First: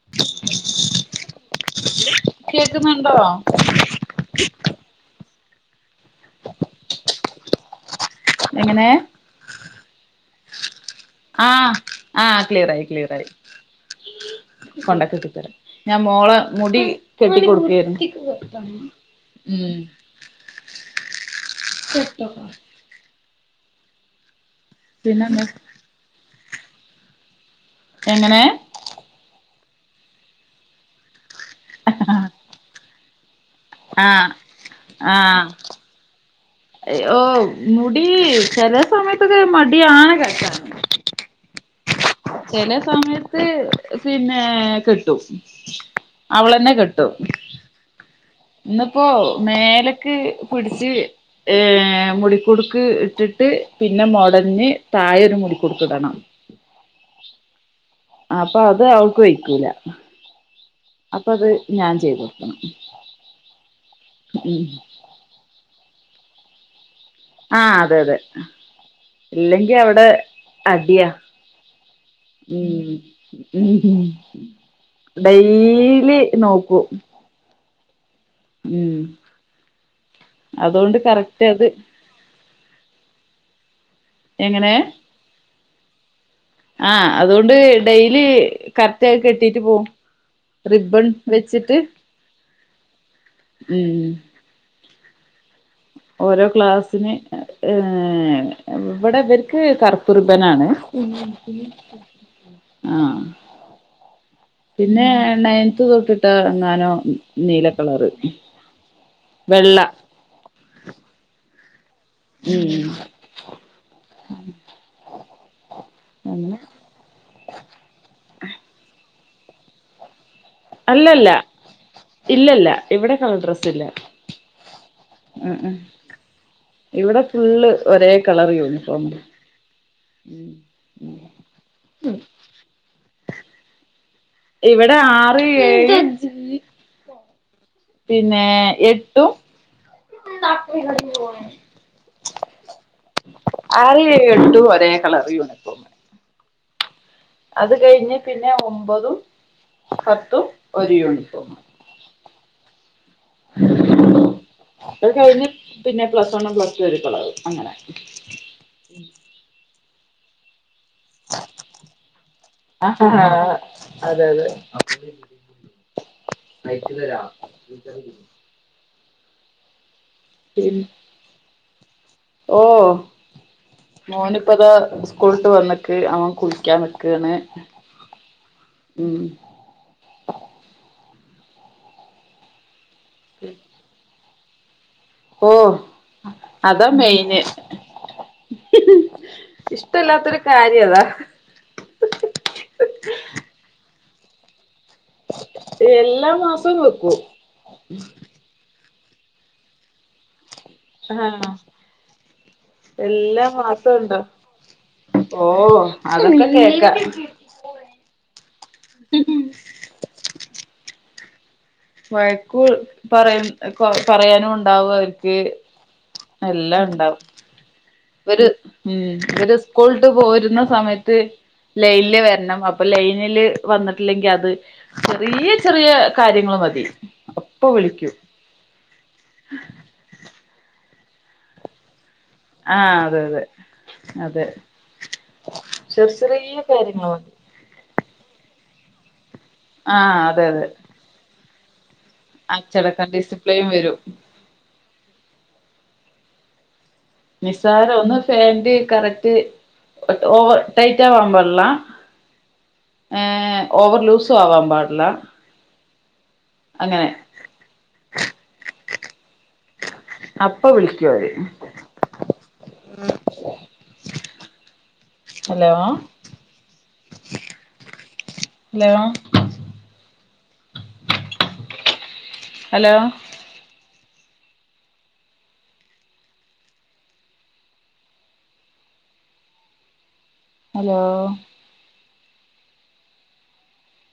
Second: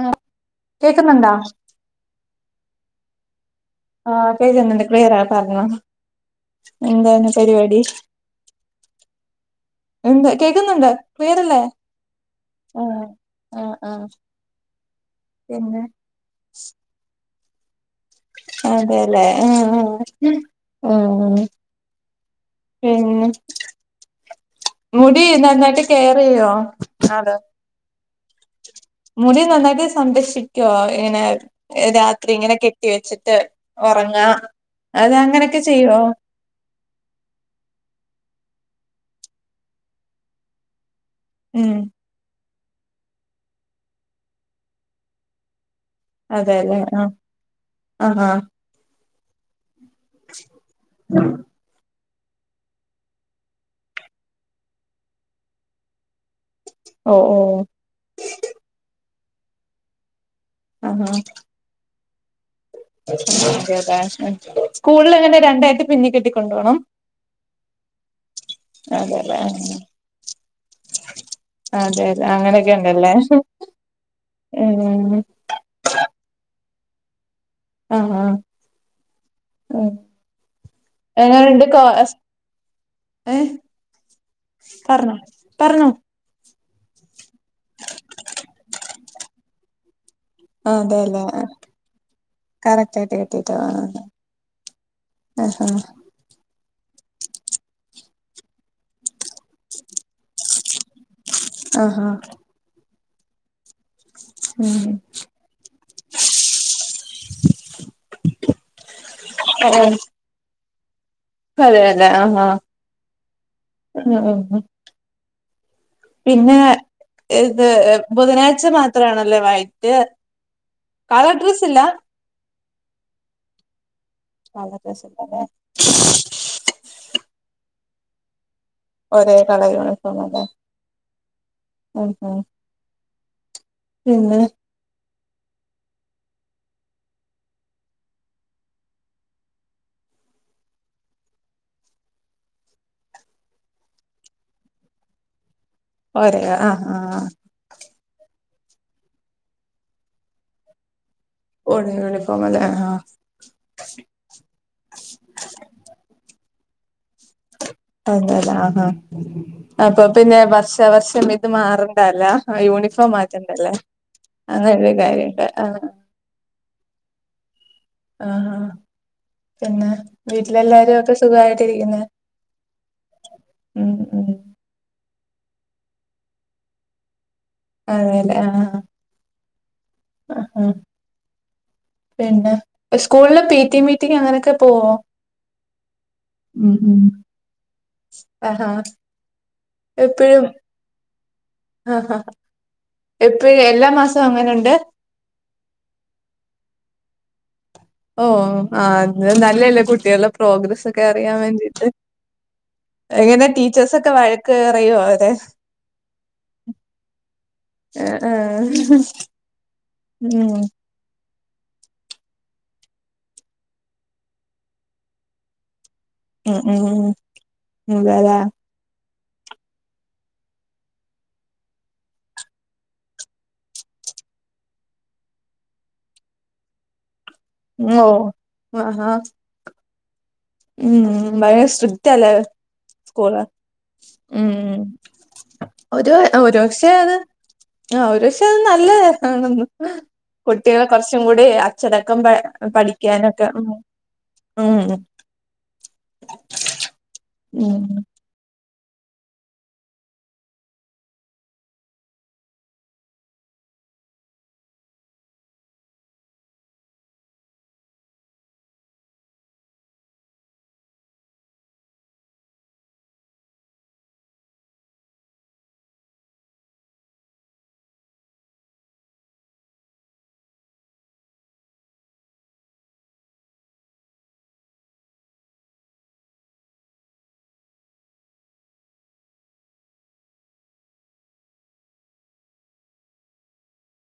ആ കേക്കുന്നുണ്ടോ? കേൾക്കുന്നുണ്ടോ? ആ കേക്ക്ന്ന്ണ്ട് ക്ലിയറാപറഞ്ഞൊ എന്താണ്പരിപാടി? എങ്ങനെ എന്ത്കേക്കുന്നുണ്ട് ക്ലിയറല്ലേ ആഹ് ആഹ് ക്ലിയറായി ആ ക്ലിയറായി ആ ആ [unintelligible] ഞാൻ മോള് മുടി കെട്ടിടുക്കെയിരുന്നു അതേല്ലേ ആ ആ [unintelligible] പിന്നെന്താ മുടിനന്നായിട്ട് കെയറായ്യോ അതാ എങ്ങനെ? മുടിനന്നായിട്ട് സംരക്ഷിക്കുവോ ങ്ങനെ രാത്രിഇങ്ങനെകെട്ടിവെച്ചിട്ട് ഉറങ്ങ ആഹ് ആഹ് അതെഅങ്ങനൊക്കെ ചെയ്യുവോ? ഓ മുടി ചിലെസമയത്തൊക്കെ മടിയാണ് കെട്ടാൻ ഉം ചിലെ സമയത്ത് പിന്നെ കെട്ടും അവളെന്നെ അതെല്ലേ കെട്ടും ആ ആ ഇന്നിപ്പോ മേലക്ക് പിടിച്ച് ഏഹ മുടിക്കുടുക്ക് ഇട്ടിട്ട് പിന്നെ മൊടഞ്ഞ് തായൊരു മുടിക്കുട്ത്ത്ടണം ഓ ഓ അപ്പൊ അത്അവൾക്ക് വെഴിക്കൂല അപ്പൊത് ഞാൻചെയ്തൊടുക്കണം അതതെ സ്കൂളിൽങ്ങനെ രണ്ടായിട്ട് പിന്നികെട്ടിക്കൊണ്ടോണം ആ അതെഅതെ അതെല്ലേ ഇല്ലെങ്കിഅവിടെ അടിയാ അതെ അതെ അങ്ങനെയൊക്കെ ഉം ഉണ്ടല്ലേ ഉം ഉ ഉം ഡെയ്ലി നോക്കൂ ആ അതുകൊണ്ട് കറക്റ്റ് എങ്ങനുണ്ട് അത് [unintelligible] ഏഹ എങ്ങനെ പറഞ്ഞോ ആഹ് അതോണ്ട് ഡെയ്ലി കറക്റ്റായി കിട്ടീട്ട് പോവും റിബ്ബൺ വെച്ചിട്ട് അതെ അതെ [unintelligible] ഉം ഓരോ ക്ലാസിന് ഈഹ് ഇവിടെ ഇവർക്ക് കറ കുറിമ്പനാണ് ആഹ് ആഹ് ആഹ് ഉം പിന്നെ ണയൻത്ത് തൊട്ടിട്ടങ്ങാനോ നീല കളർ [unintelligible] [inaudible] അതെ ഉം ആ ആഹ് അങ്ങനെ പിന്നെ ഇത് ബുധനാഴ്ച മാത്രമാണല്ലേ വൈറ്റ് അല്ലല്ല കളർ ഡ്രസ്സ് ഇല്ല ഇല്ലല്ല ഇവിടെ കളർ ഡ്രെസ്സില്ല [unintelligible] ഇവിടെ ഫുള്ള് ഒരേ കളർ യുണി ഒരേ കളർ യൂണിഫോമാല്ലേ ഉം ഉം പിന്നെ ഇവിടെ ആറ് ഏഴ് പിന്നെ എട്ടും ആറ് ഏഴ് എട്ടും ഒരേ കളർ യൂണിഫോമ് ആഹ് ആഹ് കഴിഞ്ഞ് പിന്നെ ഒമ്പതും പത്തും ഒരു യൂണിഫോമ് [unintelligible] ആഹ് അത് കഴിഞ്ഞ പിന്നെ പ്ലസ് വണ്ണും പ്ലസ്റ്റും ഒരു അതെ ആഹാ ആ അപ്പൊ പിന്നെ വർഷ ദെവസം ഇത് മാറണ്ടേലാ ആഹ് യൂണിഫോം മാറ്റണ്ടലാ അതെ അതെ അങ്ങല്ല കാര്യുണ്ട് ആ കയ്ച്ചു തരാ ആഹ് ആ പിന്നെ വീട്ടിലെല്ലാരും ഒക്കെ സുഖായിട്ടിരിക്കുന്നെ ഓഹ് ഉം ഉം മോന് ഇപ്പൊതാ സ് കൂൾട്ടുവന്നിട്ട് അവൻ കുളിക്കാൻ നിക്കാണ് അതേലെ ആഹ് ഉം ആഹ് പിന്നെ സ്കൂളില് പി ടി മീറ്റിംങ് അങ്ങനെയൊക്കെ പോവോ ഓ ഉം അതാ ഉം മെയിന് ആഹ് ആ ഇഷ്ടല്ലാത്തൊരു എപ്പഴും കാര്യം അതാ ആ ആ എപ്പഴും എല്ലാ മാസും അങ്ങനെണ്ട് എല്ലാ മാസവും വെക്കും ഓ ആ അത് നല്ലല്ലേ കുട്ടികളെ പ്രോഗ്രസ്സ് ഒക്കെ അറിയാൻ ആഹ് വേണ്ടീട്ട് എല്ലാ എങ്ങനെ മാസവും ടീച്ചേർസ് ഒക്കെ ഉണ്ടോ വഴക്കറിയോ അവരെ ഓ അതൊക്കെ കേക്കാ ആ ആഹ് ഉം വയക്കൂ പറയും കൊ പറയാനും ഉണ്ടാവും അവർക്ക് ഉം എല്ലാം ഉം ഇണ്ടാവും അതെല്ലേ ഒരു ഉം ഇവര് സ്കൂള്ട്ട് പോരുന്ന സമയത്ത് ലൈനില് വരണം അപ്പൊ ലൈനില് വന്നിട്ടില്ലെങ്കിൽ അത് ചെറിയ ചെറിയ കാര്യങ്ങള് മതി [unintelligible] ഓ വിളിക്കും ആഹ ഉം ഭയര സ്ട്രിക്റ്റ് ആലേ ആഹ് അതെ സ്കൂള് അതെ അതെ ഉം ചെറിയ ഒരു ചെറിയ കാര്യങ്ങള് ഒരുപക്ഷേത് മതി ആ ഒരുപക്ഷെ ല്ലേ ആഹ് അതെ അതെ കുട്ടികളെ കുറച്ചും കൂടി അച്ചടക്കം അച്ചടക്കം പഠിക്കാനൊക്കെ ഡിസിപ്ലിൻ ഉം വരും ഉം ഉം നിസ്സാരം ഒന്ന് പാൻ്റ് കറക്റ്റ് ഓവർ ടൈറ്റ് ആവാൻ പാടില്ലാ ഏഹ് ഓവർ ലൂസും ആവാൻ പാടില്ല അങ്ങനെ അപ്പ വിളിക്കും അവര് ഹലോ ഹലോ ഹലോ ഹലോ